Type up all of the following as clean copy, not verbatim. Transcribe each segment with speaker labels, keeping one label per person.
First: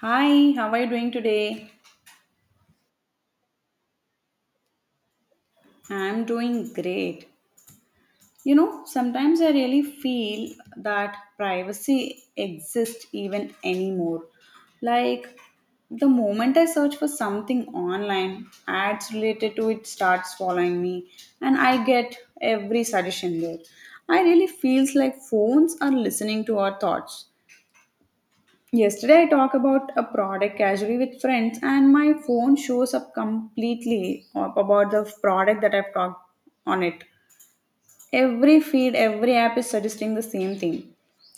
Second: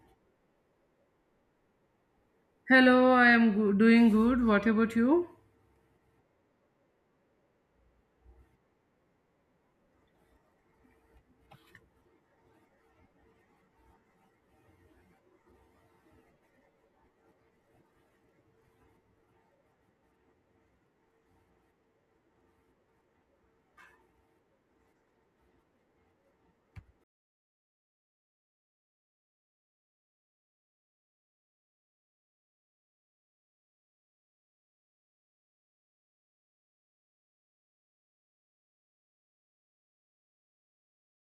Speaker 1: Hi, how are you doing today?
Speaker 2: Hello, doing good. What about you?
Speaker 1: I'm doing great. You know, sometimes I really feel that privacy exists even anymore. Like, the moment I search for something online, ads related to it starts following me, and I get every suggestion there. I really feels like phones are listening to our thoughts. Yesterday, I talked about a product casually with friends, and my phone shows up completely up about the product that I've talked on it. Every feed, every app is suggesting the same thing.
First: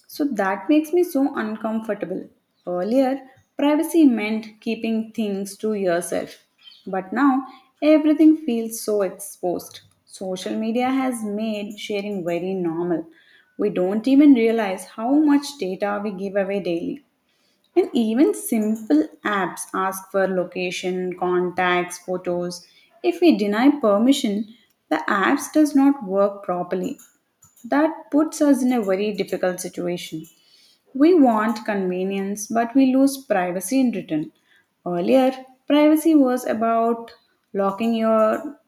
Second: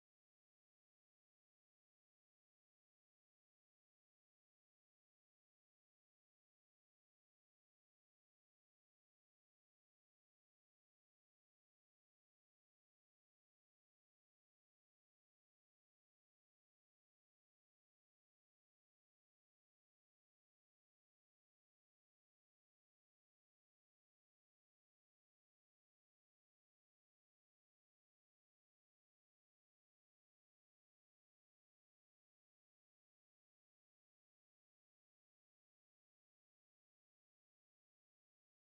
Speaker 1: So that makes me so uncomfortable. Earlier, privacy meant keeping things to yourself, but now everything feels so exposed. Social media has made sharing very normal. We don't even realize how much data we give away daily. And even simple apps ask for location, contacts, photos. If we deny permission, the apps does not work properly. That puts us in a very difficult situation. We want convenience, but we lose privacy in return. Earlier, privacy was about locking your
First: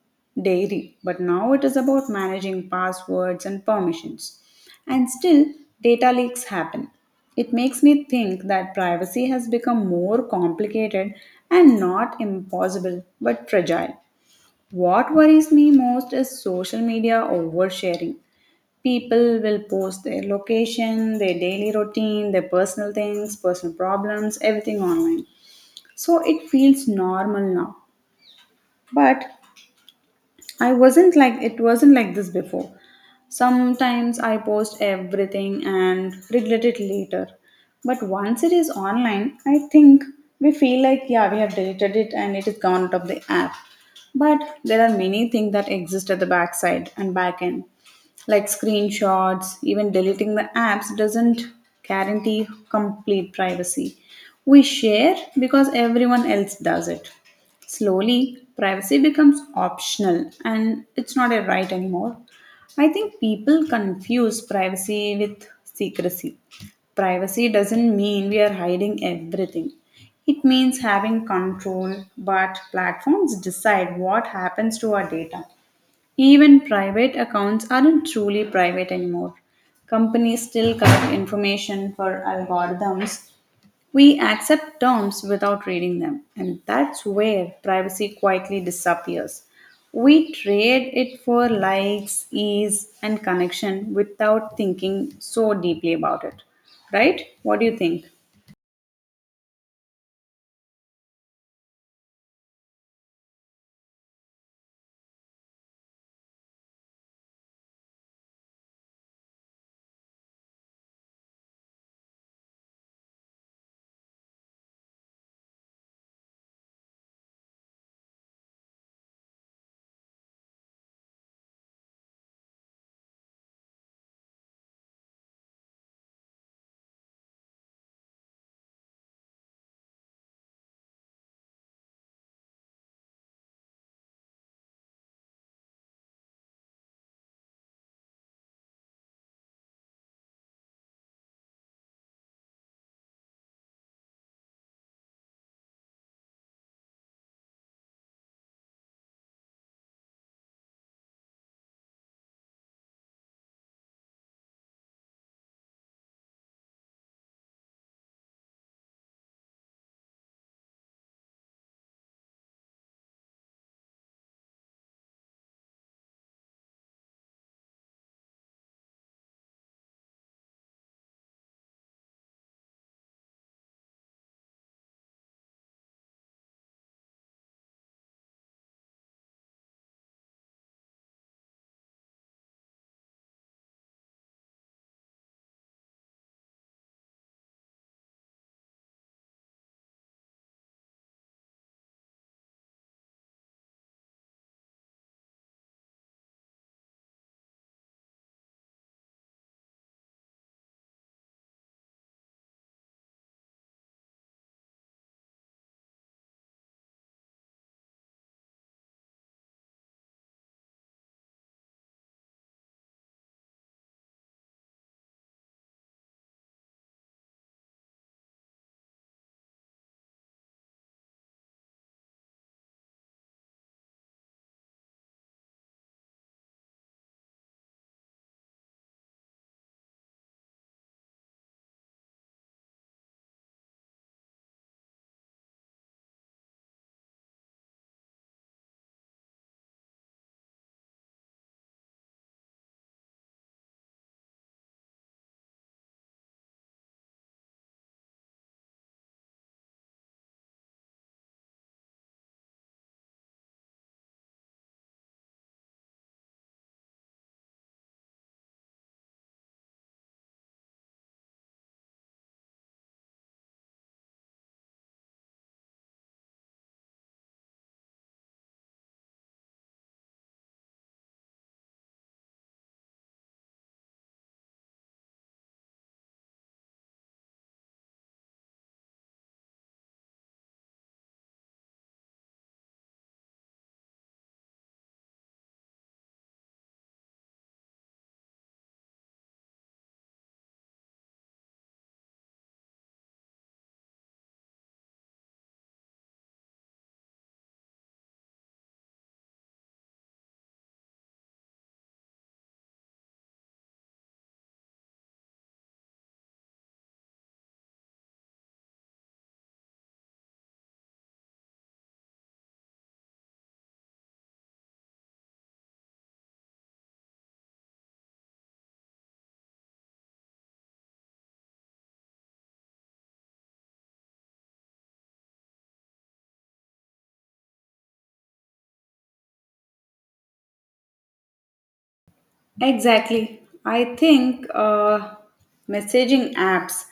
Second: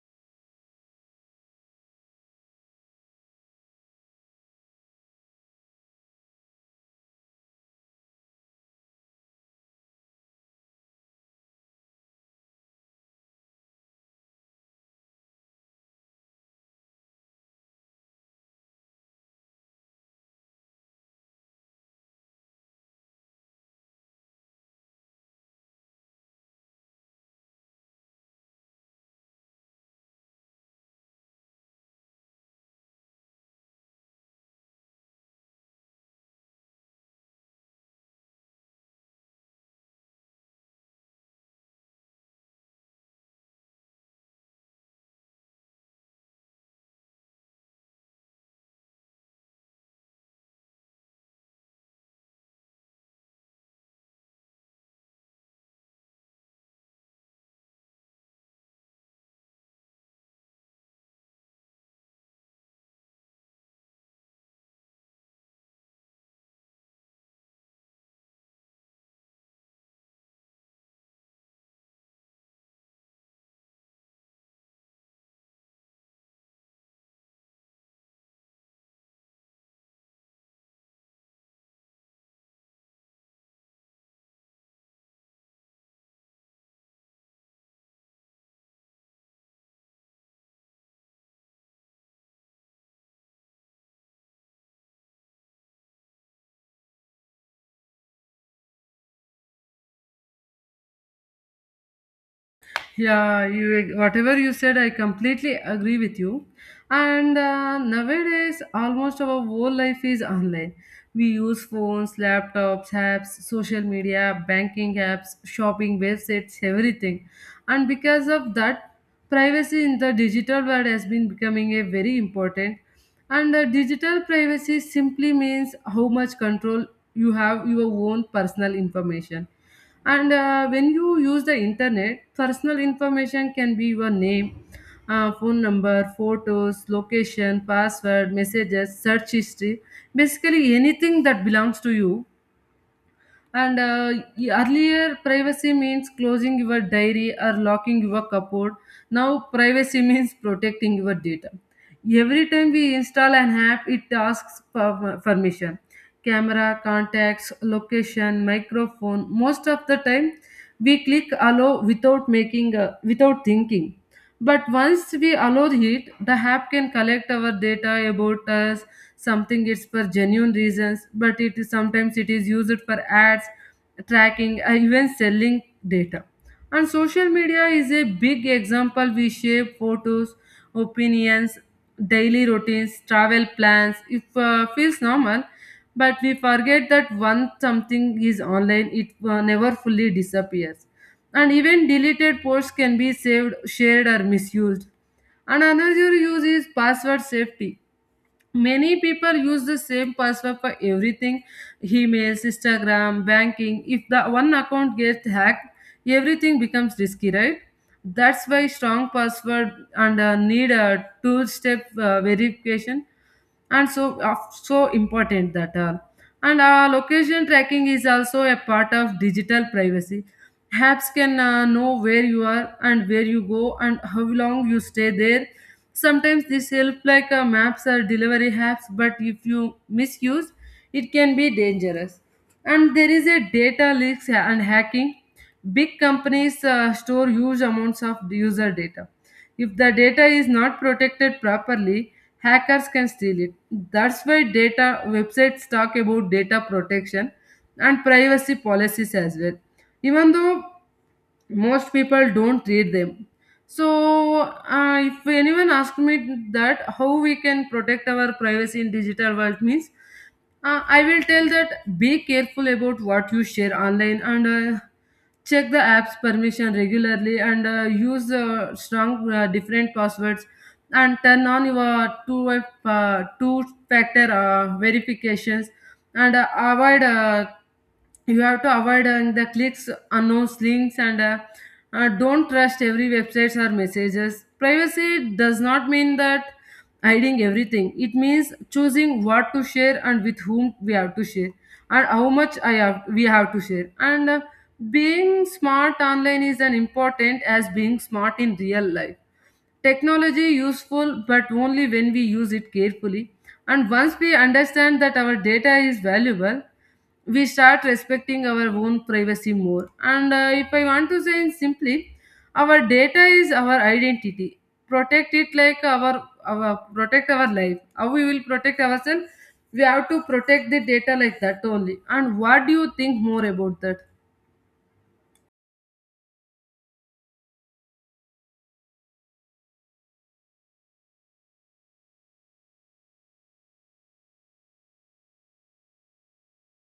Speaker 1: diary, but now it is about managing passwords and permissions. And still, data leaks happen. It makes me think that privacy has become more complicated and not impossible but fragile. What worries me most is social media oversharing. People will post their location, their daily routine, their personal things, personal problems, everything online. So it feels normal now. But I wasn't like it wasn't like this before. Sometimes I post everything and regret it later. But once it is online, I think we feel like, yeah, we have deleted it and it is gone out of the app. But there are many things that exist at the backside and back end, like screenshots, even deleting the apps doesn't guarantee complete privacy. We share because everyone else does it. Slowly, privacy becomes optional and it's not a right anymore. I think people confuse privacy with secrecy. Privacy doesn't mean we are hiding everything. It means having control, but platforms decide what happens to our data. Even private accounts aren't truly private anymore. Companies still collect information for algorithms, we accept terms without reading them, and that's where privacy quietly disappears. We trade it for likes, ease, and connection without thinking so deeply about it. Right? What do you think?
Speaker 2: Yeah, you whatever you said, I completely agree with you. And nowadays, almost our whole life is online. We use phones, laptops, apps, social media, banking apps, shopping websites, everything. And because of that, privacy in the digital world has been becoming a very important and the digital privacy simply means how much control you have your own personal information. And when you use the internet, personal information can be your name, phone number, photos, location, password, messages, search history, basically anything that belongs to you. Earlier, privacy means closing your diary or locking your cupboard. Now, privacy means protecting your data. Every time we install an app, it asks for permission. Camera, contacts, location, microphone. Most of the time, we click allow without thinking, but once we allow it, the app can collect our data about us, something it's for genuine reasons, but it is sometimes it is used for ads tracking and even selling data. And social media is a big example. We shape photos, opinions, daily routines, travel plans, if feels normal, but we forget that once something is online, it never fully disappears. And even deleted posts can be saved, shared, or misused. And another use is password safety. Many people use the same password for everything, emails, Instagram, banking. If the one account gets hacked, everything becomes risky, right? That's why strong password and need a two step verification and so important that all. And location tracking is also a part of digital privacy. Apps can know where you are and where you go and how long you stay there. Sometimes this help like maps or delivery apps, but if you misuse, it can be dangerous. And there is a data leaks and hacking. Big companies store huge amounts of user data. If the data is not protected properly, hackers can steal it. That's why data websites talk about data protection and privacy policies as well. Even though most people don't read them. So, if anyone asks me that how we can protect our privacy in digital world means, I will tell that be careful about what you share online, and check the app's permission regularly, and use strong different passwords, and turn on your two factor verifications, and avoid you have to avoid the clicks unknowns links, and don't trust every websites or messages. Privacy does not mean that hiding everything. It means choosing what to share and with whom we have to share, and how much I have we have to share. And being smart online is as important as being smart in real life. Technology useful but only when we use it carefully, and once we understand that our data is valuable, we start respecting our own privacy more, and if I want to say in simply, our data is our identity. Protect it like our protect our life, how we will protect ourselves, we have to protect the data like that only. And what do you think more about that?
Speaker 1: Exactly. I think messaging apps,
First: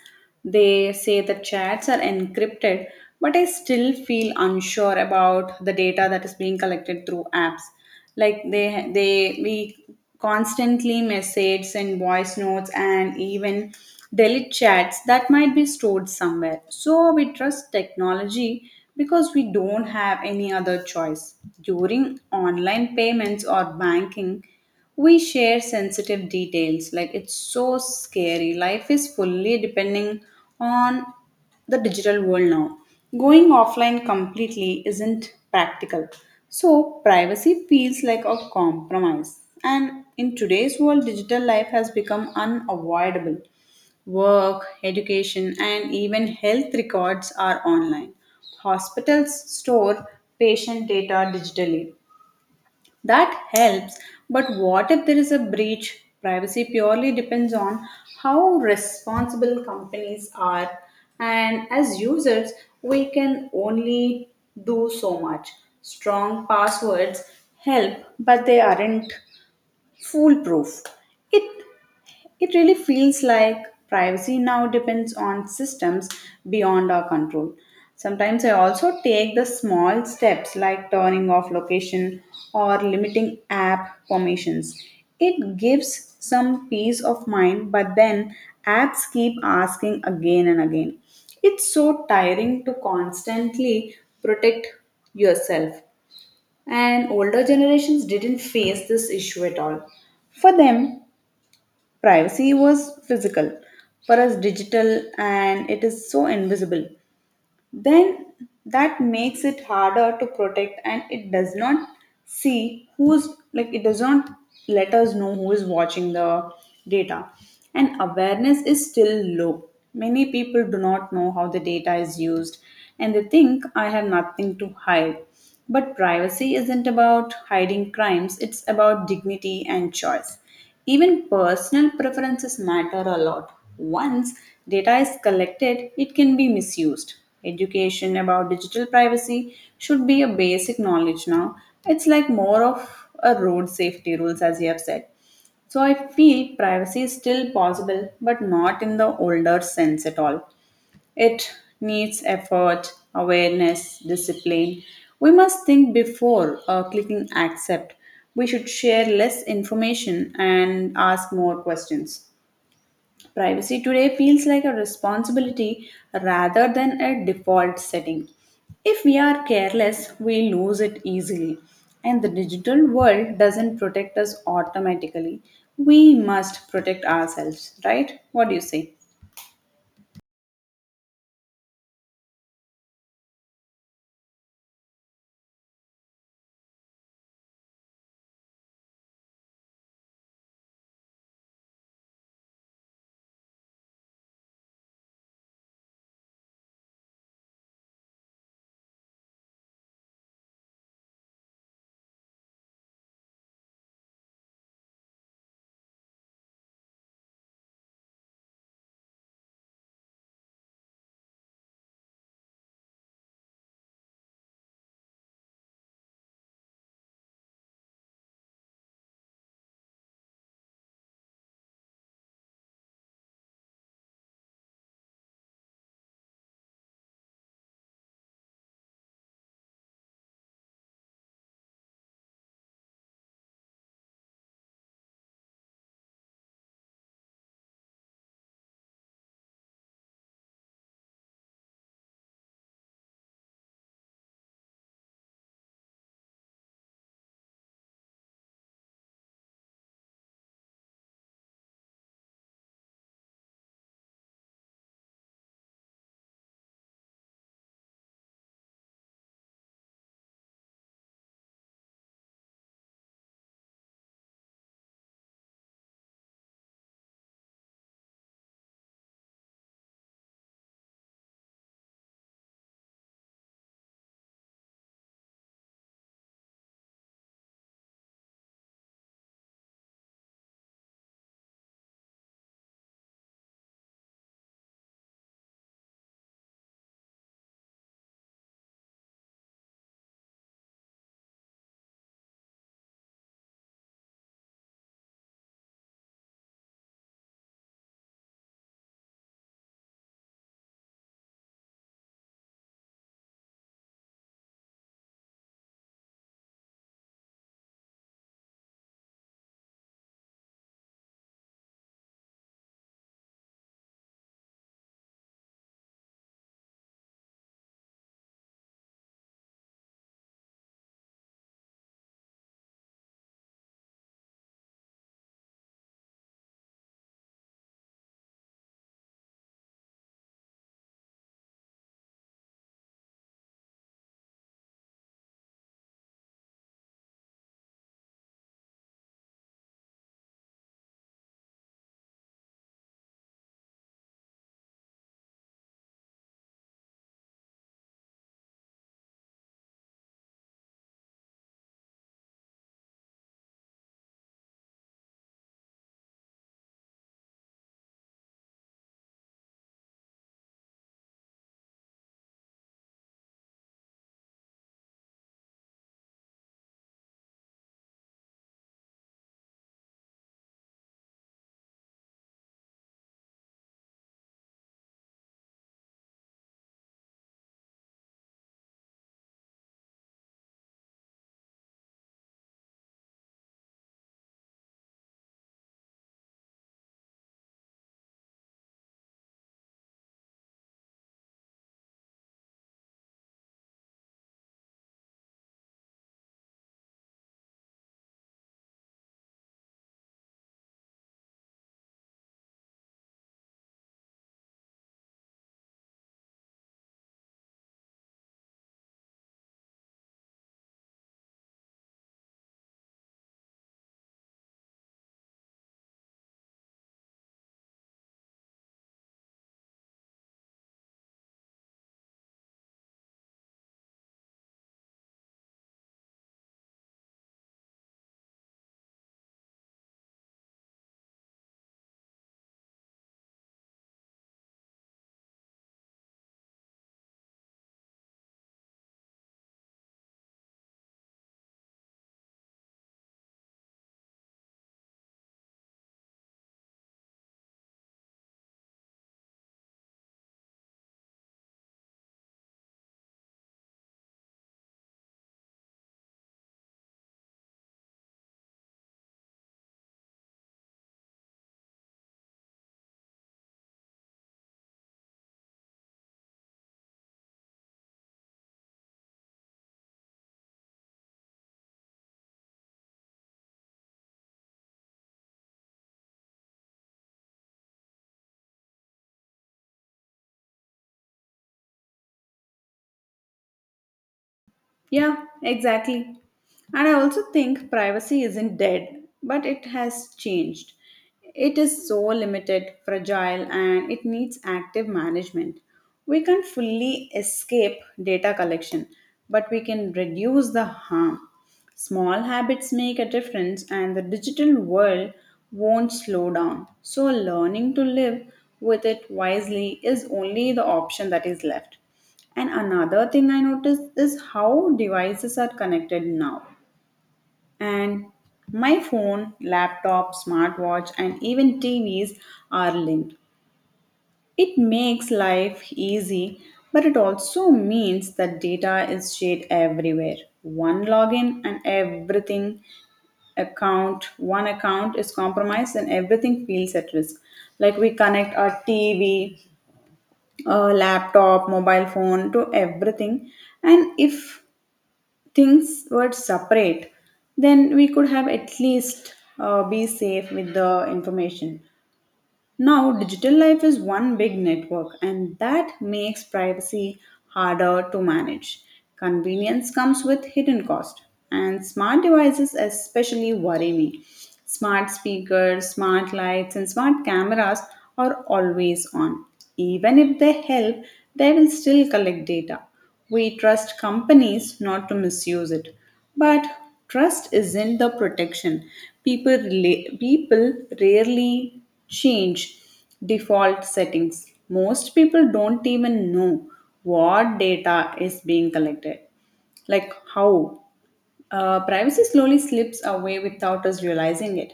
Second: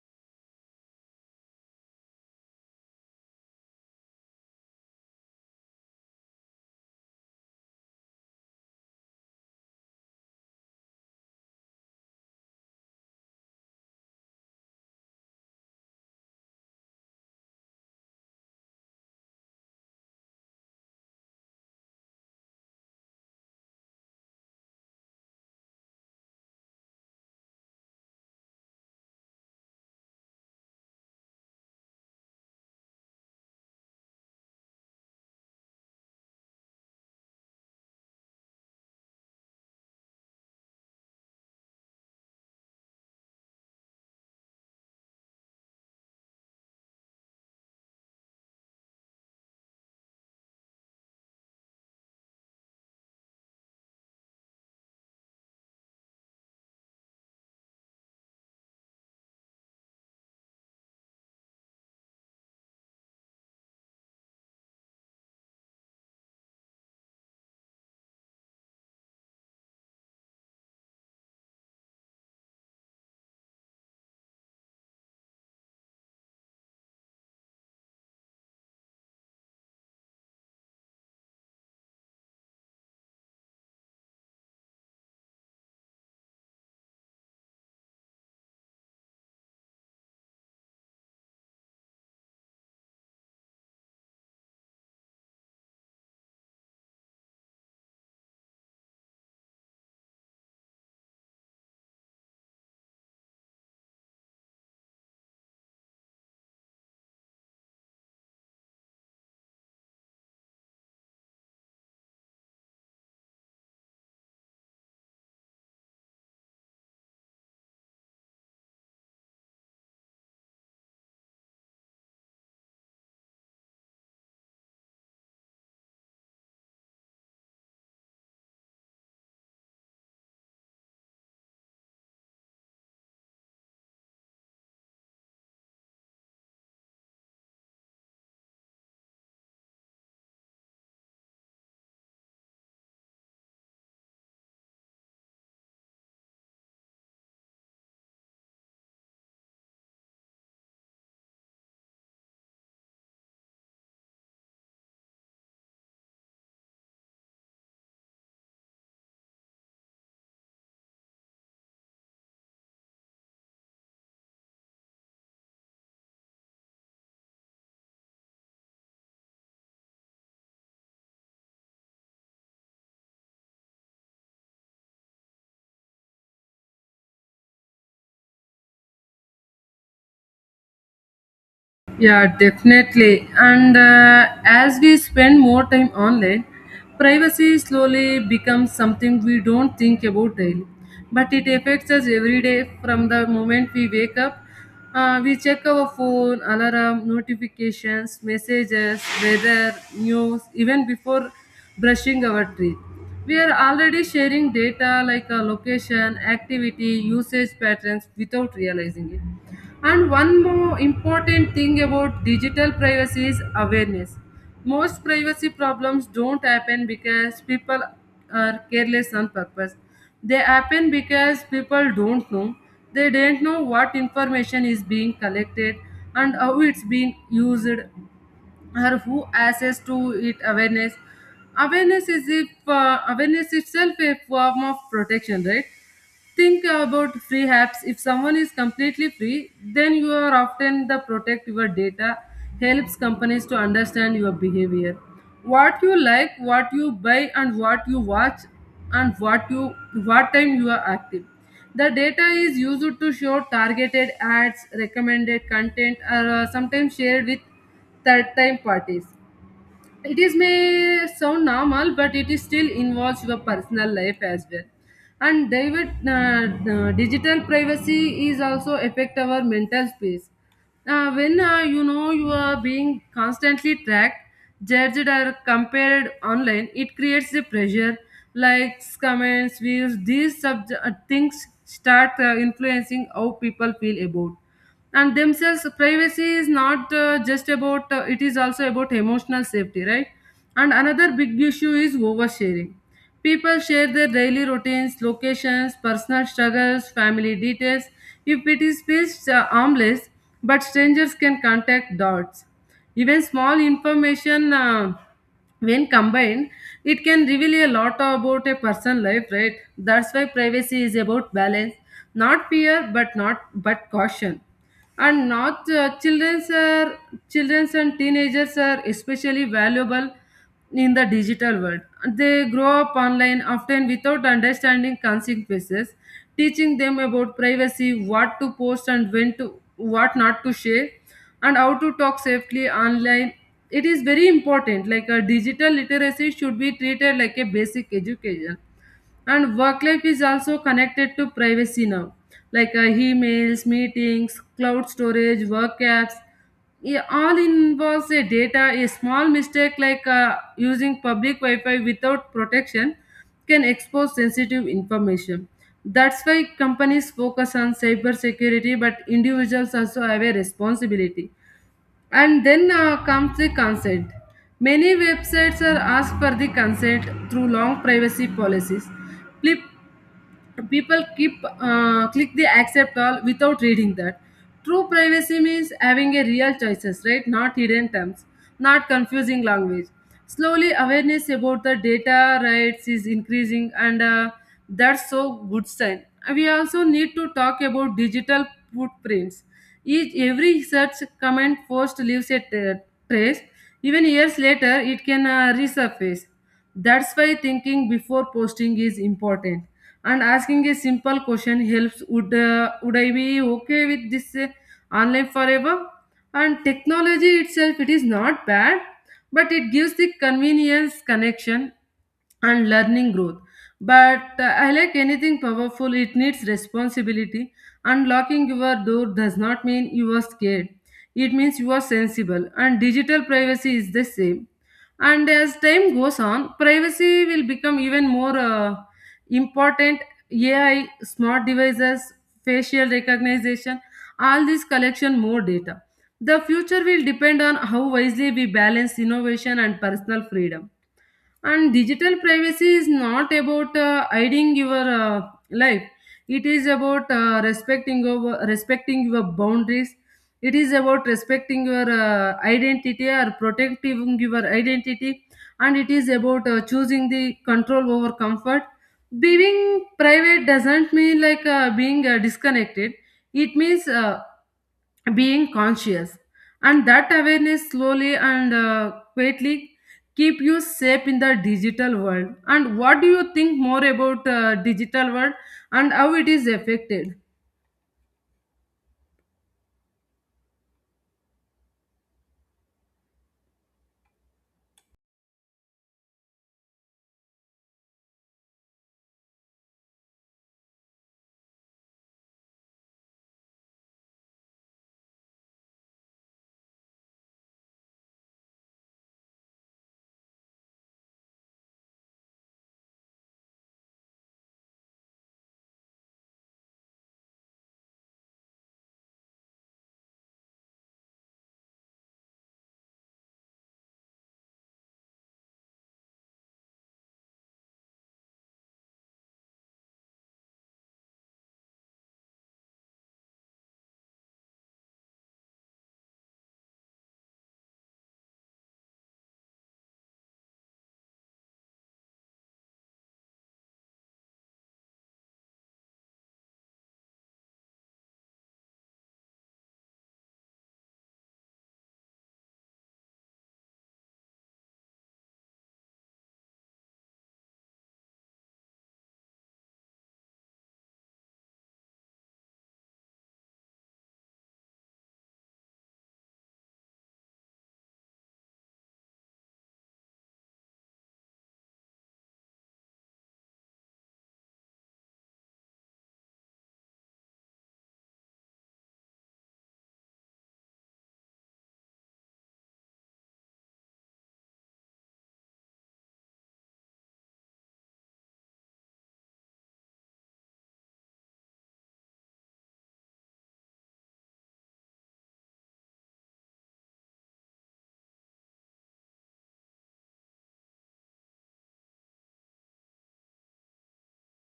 Speaker 1: they say the chats are encrypted, but I still feel unsure about the data that is being collected through apps. Like they we constantly message, send voice notes, and even delete chats that might be stored somewhere. So we trust technology because we don't have any other choice. During online payments or banking, we share sensitive details like it's so scary life is fully depending on the digital world now, going offline completely isn't practical, so privacy feels like a compromise. And in today's world digital life has become unavoidable. Work, education, and even health records are online. Hospitals store patient data digitally, that helps, but what if there is a breach? Privacy purely depends on how responsible companies are, and as users, we can only do so much. Strong passwords help, but they aren't foolproof. It it really feels like privacy now depends on systems beyond our control. Sometimes I also take the small steps like turning off location or limiting app permissions. It gives some peace of mind, but then apps keep asking again and again. It's so tiring to constantly protect yourself. And older generations didn't face this issue at all. For them, privacy was physical, for us digital, and it is so invisible. Then that makes it harder to protect, and it does not see who's like, it does not let us know who is watching the data. And awareness is still low. Many people do not know how the data is used, and they think I have nothing to hide. But privacy isn't about hiding crimes, it's about dignity and choice. Even personal preferences matter a lot. Once data is collected, it can be misused. Education about digital privacy should be a basic knowledge now. It's like more of a road safety rules, as you have said. So I feel privacy is still possible, but not in the older sense at all. It needs effort, awareness, discipline. We must think before clicking accept. We should share less information and ask more questions. Privacy today feels like a responsibility rather than a default setting. If we are careless, we lose it easily. And the digital world doesn't protect us automatically. We must protect ourselves, right? What do you say?
Speaker 2: Yeah, definitely. And as we spend more time online, privacy slowly becomes something we don't think about daily. But it affects us every day from the moment we wake up. We check our phone, alarm, notifications, messages, weather, news, even before brushing our teeth. We are already sharing data like our location, activity, usage patterns without realizing it. And one more important thing about digital privacy is awareness. Most privacy problems don't happen because people are careless on purpose. They happen because people don't know. They don't know what information is being collected and how it's being used or who access to it awareness. Awareness is if awareness itself a form of protection, right? Think about free apps. If someone is completely free, then you are often the protect your data helps companies to understand your behavior. What you like, what you buy and what you watch and what time you are active. The data is used to show targeted ads, recommended content, or sometimes shared with third time parties. It is may sound normal but it is still involves your personal life as well. And david uh, the digital privacy is also affect our mental space. When you are being constantly tracked, judged, or compared online, it creates a pressure. Likes, comments, views, these things start influencing how people feel about and themselves. Privacy is not uh, just about uh, it is also about emotional safety, right? And another big issue is oversharing. People share their daily routines, locations, personal struggles, family details. If it is feels uh, harmless, but strangers can contact dots. Even small information, when combined, it can reveal a lot about a person's life, right? That's why privacy is about balance. Not fear, but not but caution. And not uh, children's are children's and teenagers are especially valuable in the digital world. They grow up online often without understanding consequences. Teaching them about privacy, what to post and when to what not to share, and how to talk safely online. It is very important. Like a digital literacy should be treated like a basic education. And work life is also connected to privacy now, like emails, meetings, cloud storage, work apps, yeah, all involves a data. A small mistake like using public wi-fi without protection can expose sensitive information. That's why companies focus on cyber security, but individuals also have a responsibility. And then comes the consent. Many websites are asked for the consent through long privacy policies. Pli- people keep click the accept all without reading that. True privacy means having a real choices, right? Not hidden terms, not confusing language. Slowly awareness about the data rights is increasing, and that's so good sign. We also need to talk about digital footprints. Each every search, comment, post leaves a trace. Even years later it can resurface. That's why thinking before posting is important. And asking a simple question helps. Would I be okay with this online forever? And technology itself, it is not bad, but it gives the convenience, connection, and learning growth. But I like anything powerful, it needs responsibility. Unlocking your door does not mean you are scared, it means you are sensible, and digital privacy is the same. And as time goes on, privacy will become even more important. AI, smart devices, facial recognition, all these collection more data. The future will depend on how wisely we balance innovation and personal freedom. And digital privacy is not about hiding your life, it is about respecting your boundaries. It is about respecting your identity or protecting your identity. And it is about choosing the control over comfort. Being private doesn't mean like being disconnected. It means being conscious, and that awareness slowly and quietly keep you safe in the digital world. And what do you think more about digital world and how it is affected?
Speaker 1: Yeah, exactly. And I also think privacy isn't dead, but it has changed. It is so limited, fragile, and it needs active management. We can't fully escape data collection, but we can reduce the harm. Small habits make a difference, and the digital world won't slow down. So, learning to live with it wisely is only the option that is left. And another thing I noticed is how devices are connected now. And my phone, laptop, smartwatch, and even TVs are linked. It makes life easy, but it also means that data is shared everywhere. One login and one account is compromised and everything feels at risk. Like we connect our TV, laptop, mobile phone to everything. And if things were separate, then we could have at least be safe with the information. Now, digital life is one big network, and that makes privacy harder to manage. Convenience comes with hidden cost, and smart devices especially worry me. Smart speakers, smart lights, and smart cameras are always on. Even if they help, they will still collect data. We trust companies not to misuse it. But trust isn't the protection. People rarely change default settings. Most people don't even know what data is being collected. Like how privacy slowly slips away without us realizing it.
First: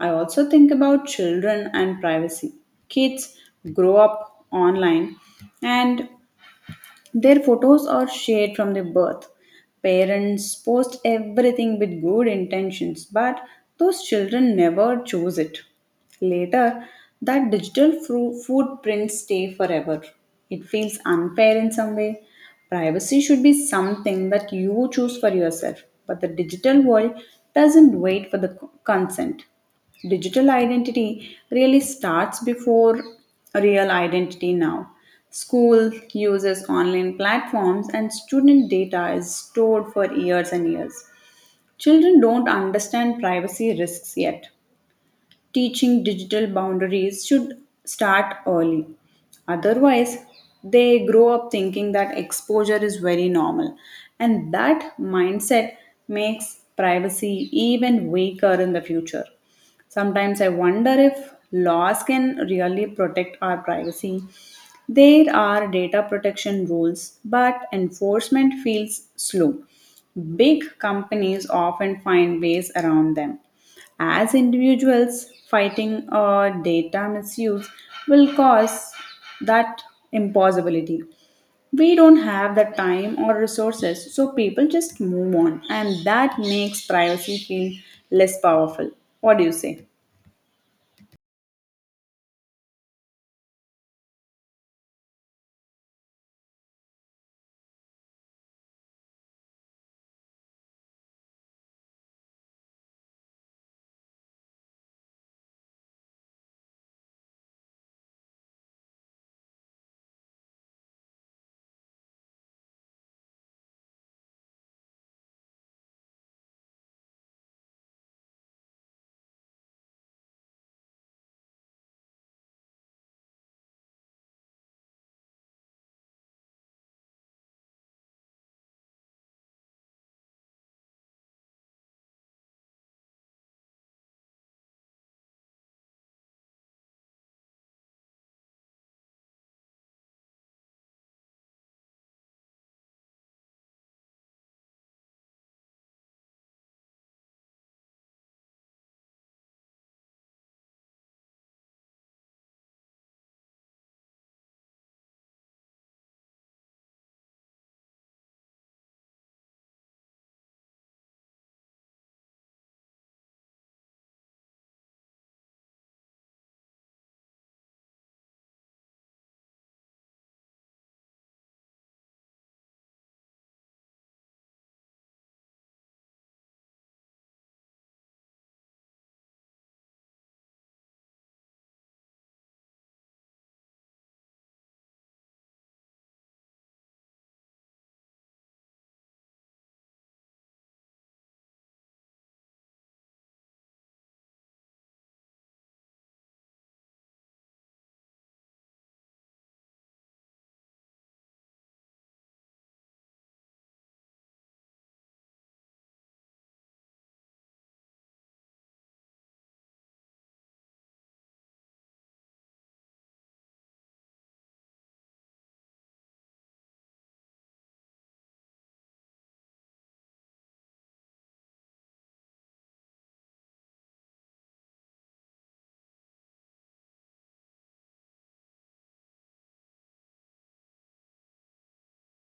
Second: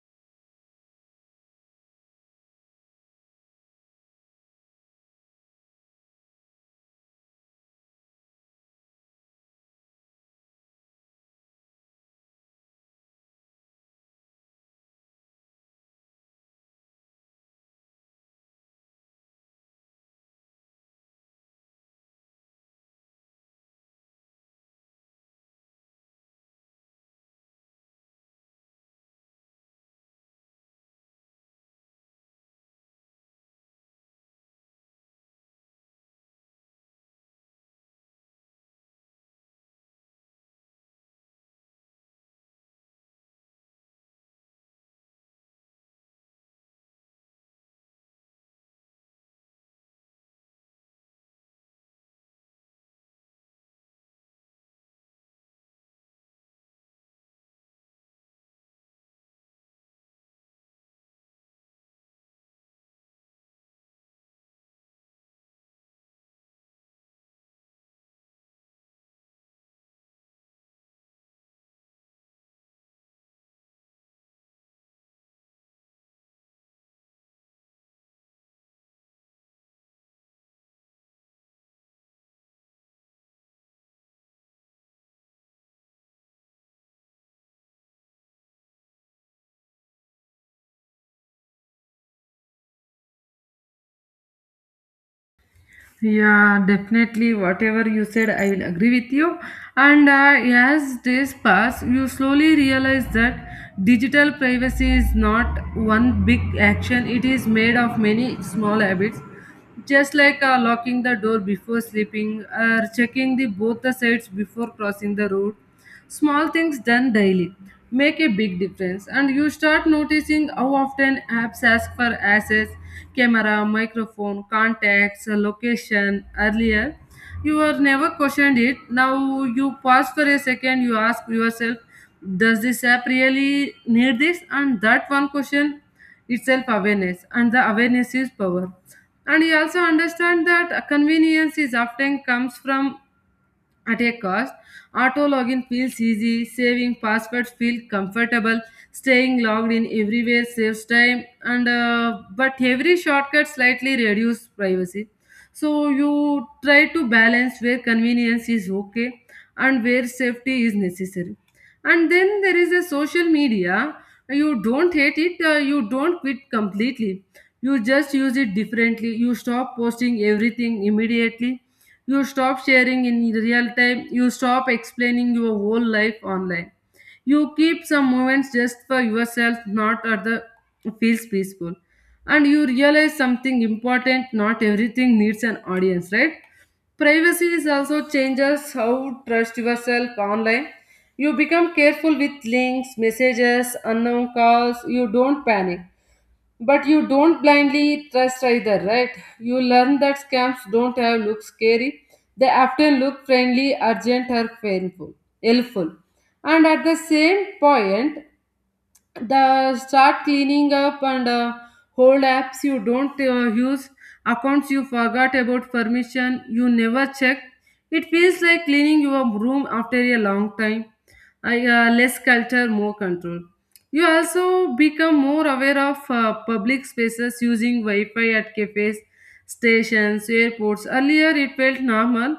Speaker 1: I also think about children and privacy. Kids grow up online and their photos are shared from their birth. Parents post everything with good intentions, but those children never choose it. Later, that footprints stay forever. It feels unfair in some way. Privacy should be something that you choose for yourself, but the digital world doesn't wait for the consent. Digital identity really starts before real identity now. School uses online platforms and student data is stored for years and years. Children don't understand privacy risks yet. Teaching digital boundaries should start early. Otherwise, they grow up thinking that exposure is very normal, and that mindset makes privacy even weaker in the future. Sometimes I wonder if laws can really protect our privacy. There are data protection rules, but enforcement feels slow. Big companies often find ways around them. As individuals, fighting data misuse will cause that impossibility. We don't have the time or resources, so people just move on, and that makes privacy feel less powerful. What do you say?
Speaker 2: Yeah, definitely, whatever you said, I will agree with you. And as days pass, you slowly realize that digital privacy is not one big action, it is made of many small habits. Just like locking the door before sleeping or checking the both the sides before crossing the road, small things done daily make a big difference. And you start noticing how often apps ask for access, camera, microphone, contacts, location. Earlier you were never questioned it, now you pause for a second, you ask yourself, does this app really need this? And that one question itself awareness, and the awareness is power. And you also understand that convenience is often comes from at a cost. Auto login feels easy, saving passwords feel comfortable, staying logged in everywhere saves time, and but every shortcut slightly reduces privacy. So you try to balance where convenience is okay and where safety is necessary. And then there is a social media. You don't hate it. You don't quit completely. You just use it differently. You stop posting everything immediately, you stop sharing in real time, you stop explaining your whole life online. You keep some moments just for yourself, not other feels peaceful. And you realize something important, not everything needs an audience, right? Privacy is also changes how trust yourself online. You become careful with links, messages, unknown calls. You don't panic. But you don't blindly trust either, right? You learn that scams don't have look scary. They often look friendly, urgent, or painful, helpful. And at the same point, the start cleaning up and hold apps you don't use, accounts you forgot about, permission you never check. It feels like cleaning your room after a long time. Less culture, more control. You also become more aware of public spaces, using wi-fi at cafes, stations, airports. Earlier it felt normal,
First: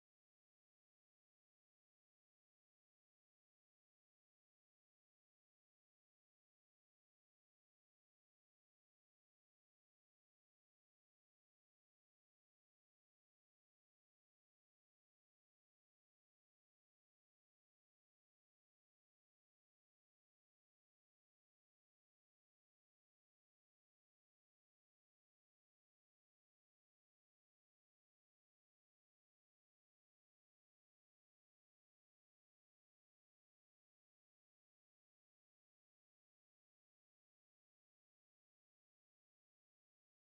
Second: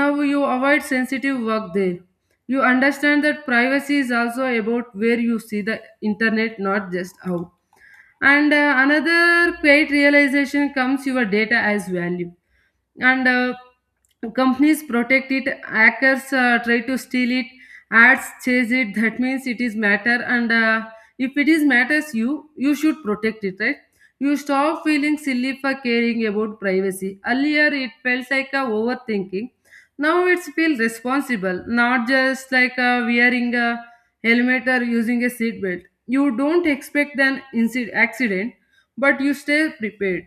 Speaker 2: now you avoid sensitive work there. You understand that privacy is also about where you see the internet, not just out. And Another quiet realization comes, your data as value. And Companies protect it, hackers try to steal it, ads chase it. That means it is matter. And If it is matters, you should protect it, right? You stop feeling silly for caring about privacy. Earlier it felt like a overthinking, now it's feel responsible. Not just like wearing a helmet or using a seatbelt. You don't expect an incident, accident, but you stay prepared.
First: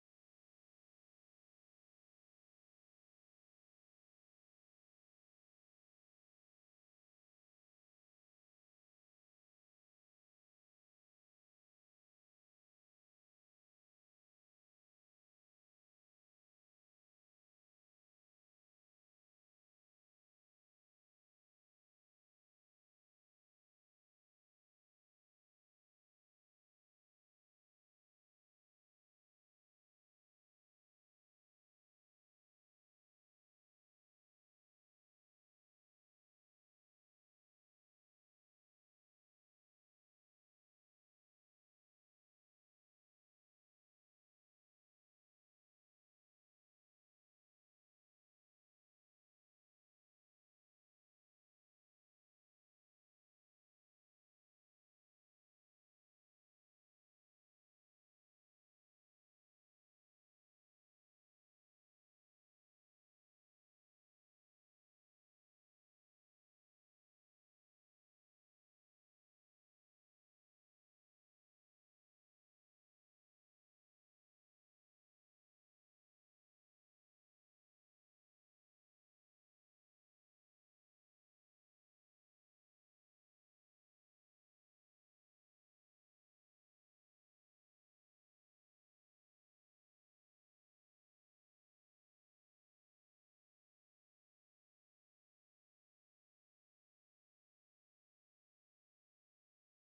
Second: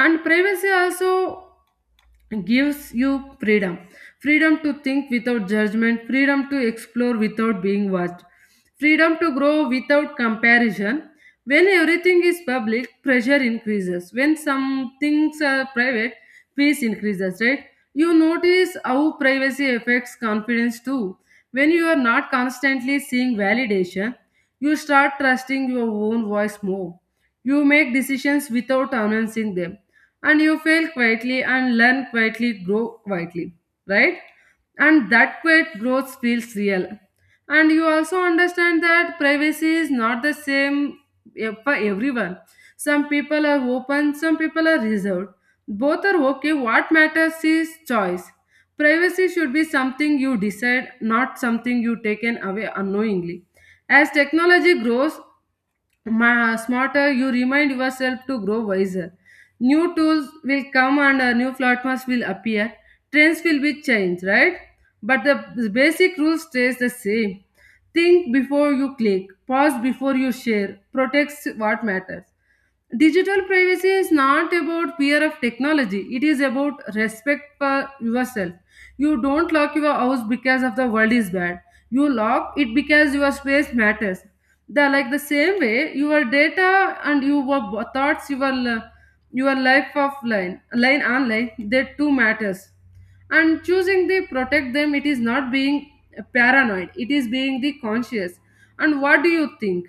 Speaker 2: And privacy also gives you freedom. Freedom to think without judgment, freedom to explore without being watched, freedom to grow without comparison. When everything is public, pressure increases. When some things are private, peace increases, right? You notice how privacy affects confidence too. When you are not constantly seeing validation, you start trusting your own voice more. You make decisions without announcing them, and you fail quietly and learn quietly, grow quietly, right? And that quiet growth feels real. And you also understand that privacy is not the same for everyone. Some people are open, some people are reserved. Both are okay. What matters is choice. Privacy should be something you decide, not something you taken away unknowingly. As technology grows smarter, you remind yourself to grow wiser. New tools will come, and new platforms will appear. Trends will be changed, right? But the basic rule stays the same. Think before you click, pause before you share, protects what matters. Digital privacy is not about fear of technology. It is about respect for yourself. You don't lock your house because of the world is bad. You lock it because your space matters. The like the same way your data and your thoughts, your life offline, line online, they too matters. And choosing the protect them, it is not being paranoid. It is being the conscious. And what do you think?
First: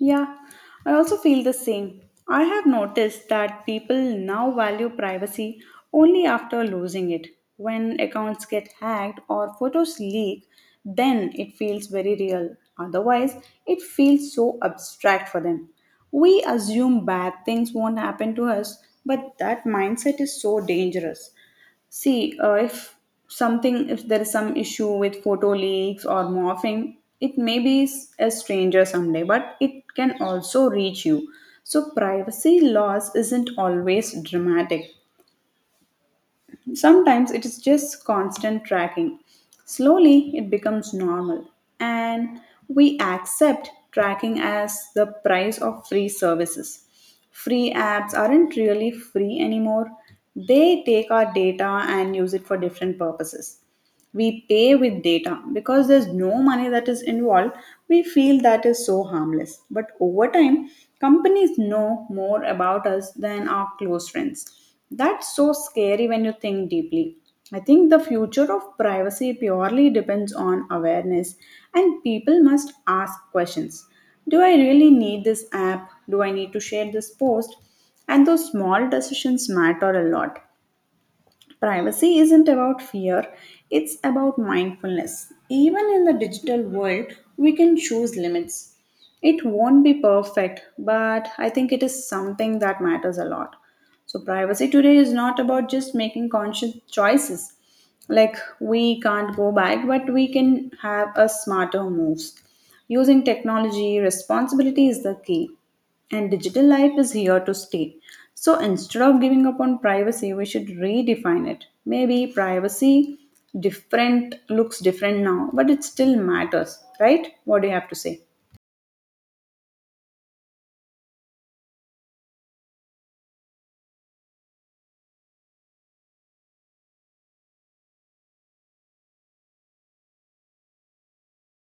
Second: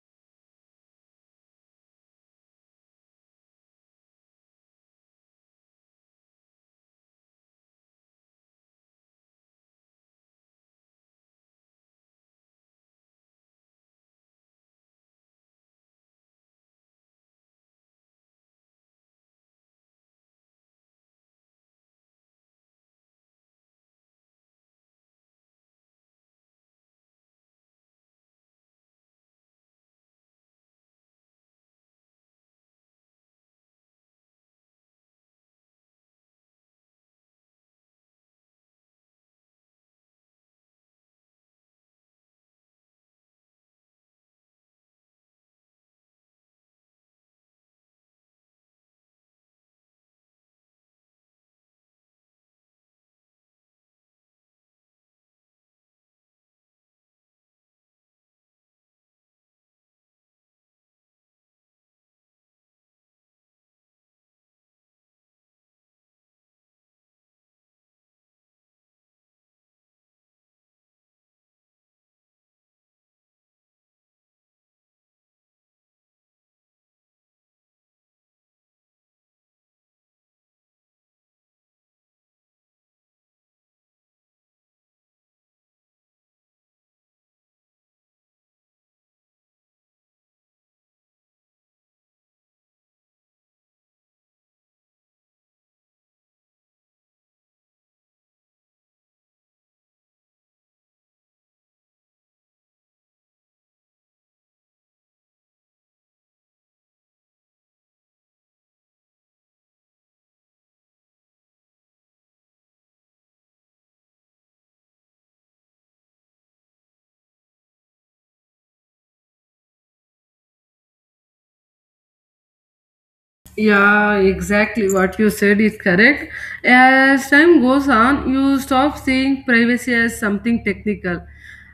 Speaker 1: Yeah, I also feel the same. I have noticed that people now value privacy only after losing it. When accounts get hacked or photos leak, then it feels very real. Otherwise, it feels so abstract for them. We assume bad things won't happen to us, but that mindset is so dangerous. See, if something, if there is some issue with photo leaks or morphing, it may be a stranger someday, but it can also reach you. So, privacy loss isn't always dramatic. Sometimes it is just constant tracking. Slowly, it becomes normal, and we accept tracking as the price of free services. Free apps aren't really free anymore, they take our data and use it for different purposes. We pay with data because there's no money that is involved. We feel that is so harmless, but over time companies know more about us than our close friends. That's so scary when you think deeply. I think the future of privacy purely depends on awareness, and people must ask questions. Do I really need this app? Do I need to share this post? And those small decisions matter a lot. Privacy isn't about fear, it's about mindfulness. Even in the digital world, we can choose limits. It won't be perfect, but I think it is something that matters a lot. So, privacy today is not about just making conscious choices. Like, we can't go back, but we can have a smarter moves. Using technology, responsibility is the key, and digital life is here to stay. So instead of giving up on privacy, we should redefine it. Maybe privacy different looks different now, but it still matters, right? What do you have to say?
Speaker 2: Yeah, exactly what you said is correct. As time goes on, you stop seeing privacy as something technical.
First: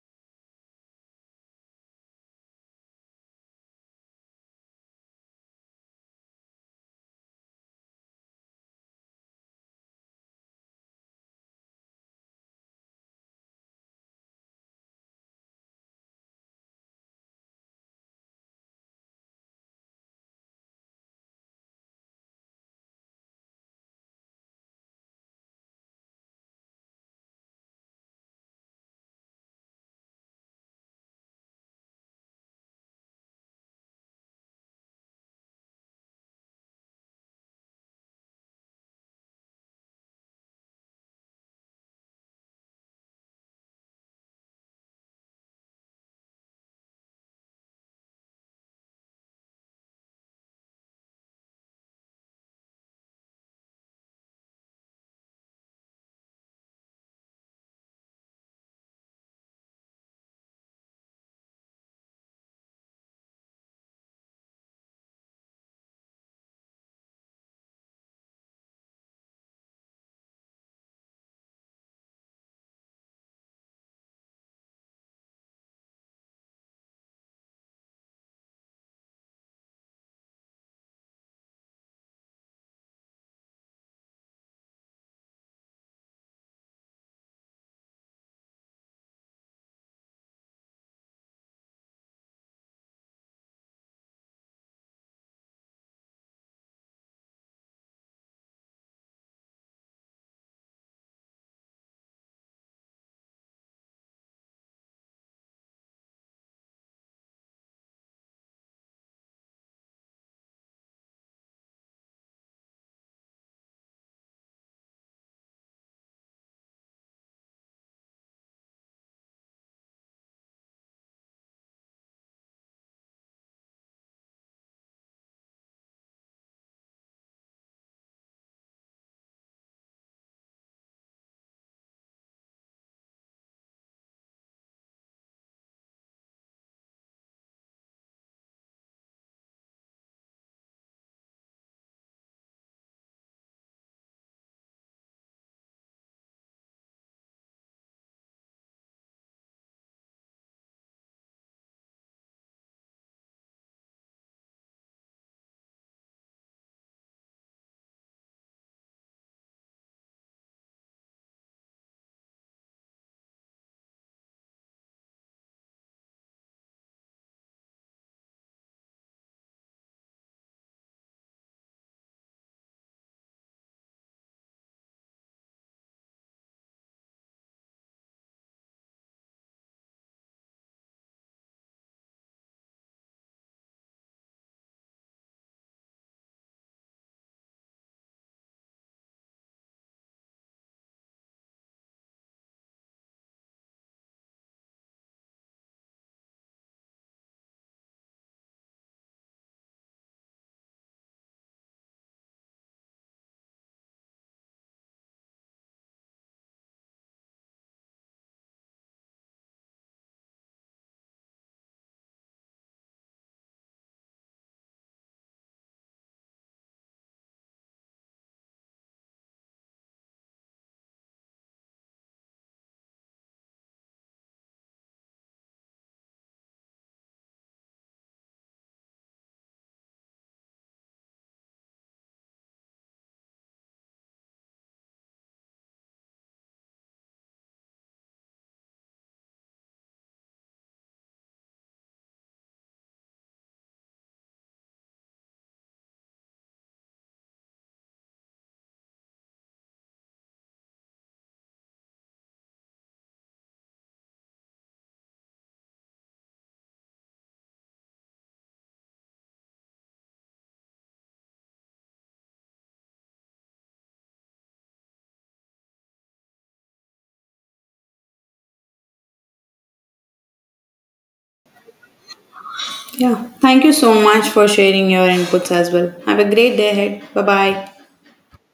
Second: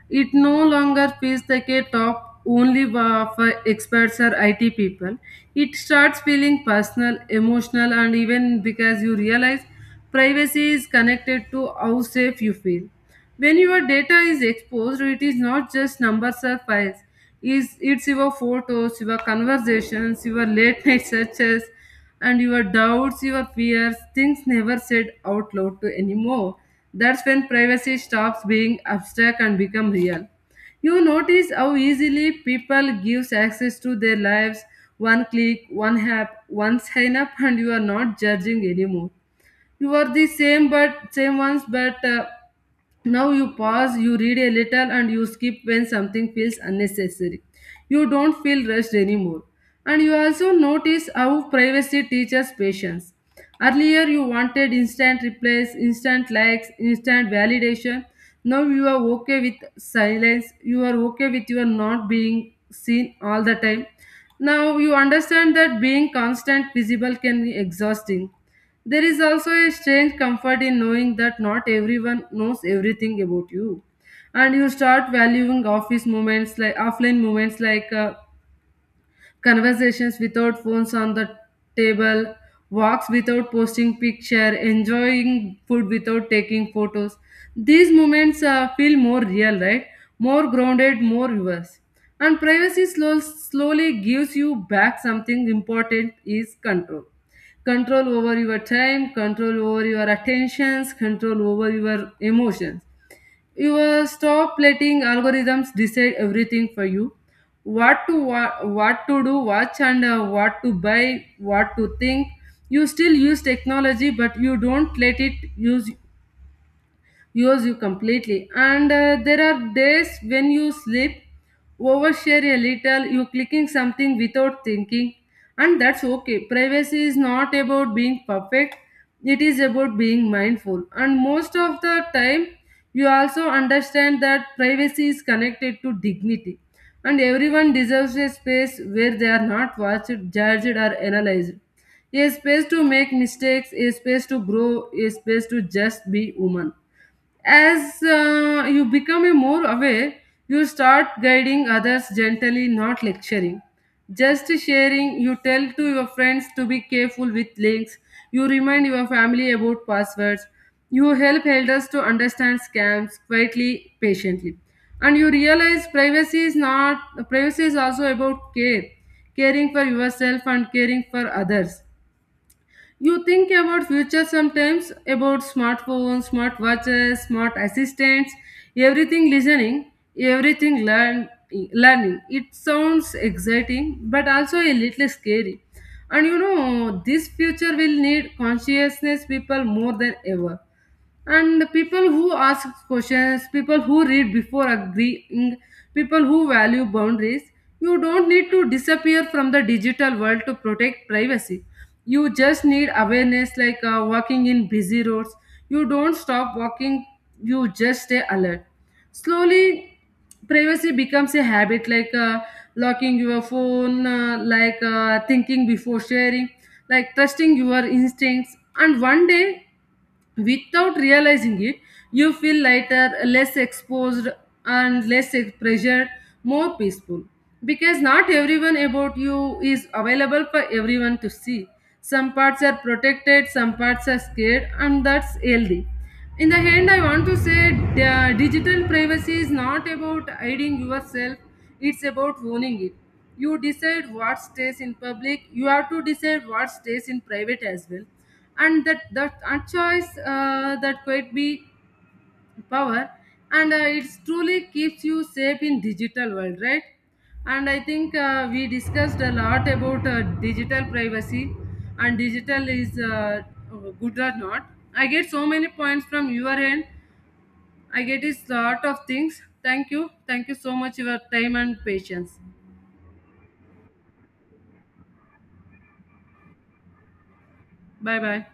Speaker 2: It no longer feels like a top only for experts or IT people. It starts feeling personal, emotional, and even because you realize privacy is connected to how safe you feel. When your data is exposed, it is not just numbers or files, is it's your photos, your conversations, your late night searches, and your doubts, your fears, things never said out loud to anymore. That's when privacy stops being abstract and become real. You notice how easily people gives access to their lives. One click, one app, one sign up, and you are not judging anymore. You are the same but same ones, but now you pause, you read a little, and you skip when something feels unnecessary. You don't feel rushed anymore. And you also notice how privacy teaches patience. Earlier, you wanted instant replies, instant likes, instant validation. Now you are okay with silence. You are okay with your not being seen all the time. Now you understand that being constant visible can be exhausting. There is also a strange comfort in knowing that not everyone knows everything about you. And you start valuing office moments, like offline moments, like conversations without phones on the table, walks without posting picture, enjoying food without taking photos. These moments feel more real, right? More grounded, more yours. And privacy slowly gives you back something important is control. Control over your time, control over your attentions, control over your emotions. You stop letting algorithms decide everything for you. What to what to do watch, and what to buy, what to think. You still use technology but you don't let it use yours you completely. And There are days when you sleep overshare a little, you clicking something without thinking, and that's okay. Privacy is not about being perfect, it is about being mindful. And most of the time you also understand that privacy is connected to dignity, and everyone deserves a space where they are not watched, judged or analyzed. A space to make mistakes, a space to grow, a space to just be human. As you become a more aware, you start guiding others gently, not lecturing. Just sharing, you tell to your friends to be careful with links, you remind your family about passwords, you help elders to understand scams quietly, patiently. And you realize privacy is not, privacy is also about care, caring for yourself and caring for others. You think about future sometimes, about smartphones, smart watches, smart assistants, everything listening, everything learning. It sounds exciting but also a little scary. And you know, this future will need consciousness people more than ever, and the people who ask questions, people who read before agreeing, people who value boundaries. You don't need to disappear from the digital world to protect privacy, you just need awareness. Like walking in busy roads, you don't stop walking, you just stay alert. Slowly privacy becomes a habit, like locking your phone, like thinking before sharing, like trusting your instincts. And one day, without realizing it, you feel lighter, less exposed, and less pressured, more peaceful. Because not everyone about you is available for everyone to see. Some parts are protected, some parts are scared, and that's healthy. In the end I want to say, digital privacy is not about hiding yourself, it's about owning it. You decide what stays in public, you have to decide what stays in private as well. And that a choice that could be power. And It truly keeps you safe in digital world, right? And I think we discussed a lot about digital privacy, and digital is good or not. I get so many points from your end, I get a lot of things. Thank you, thank you so much for your time and patience.
Speaker 1: Yeah, thank you so much for sharing your inputs as well. Have a great day ahead. Bye bye.
Speaker 2: Bye bye.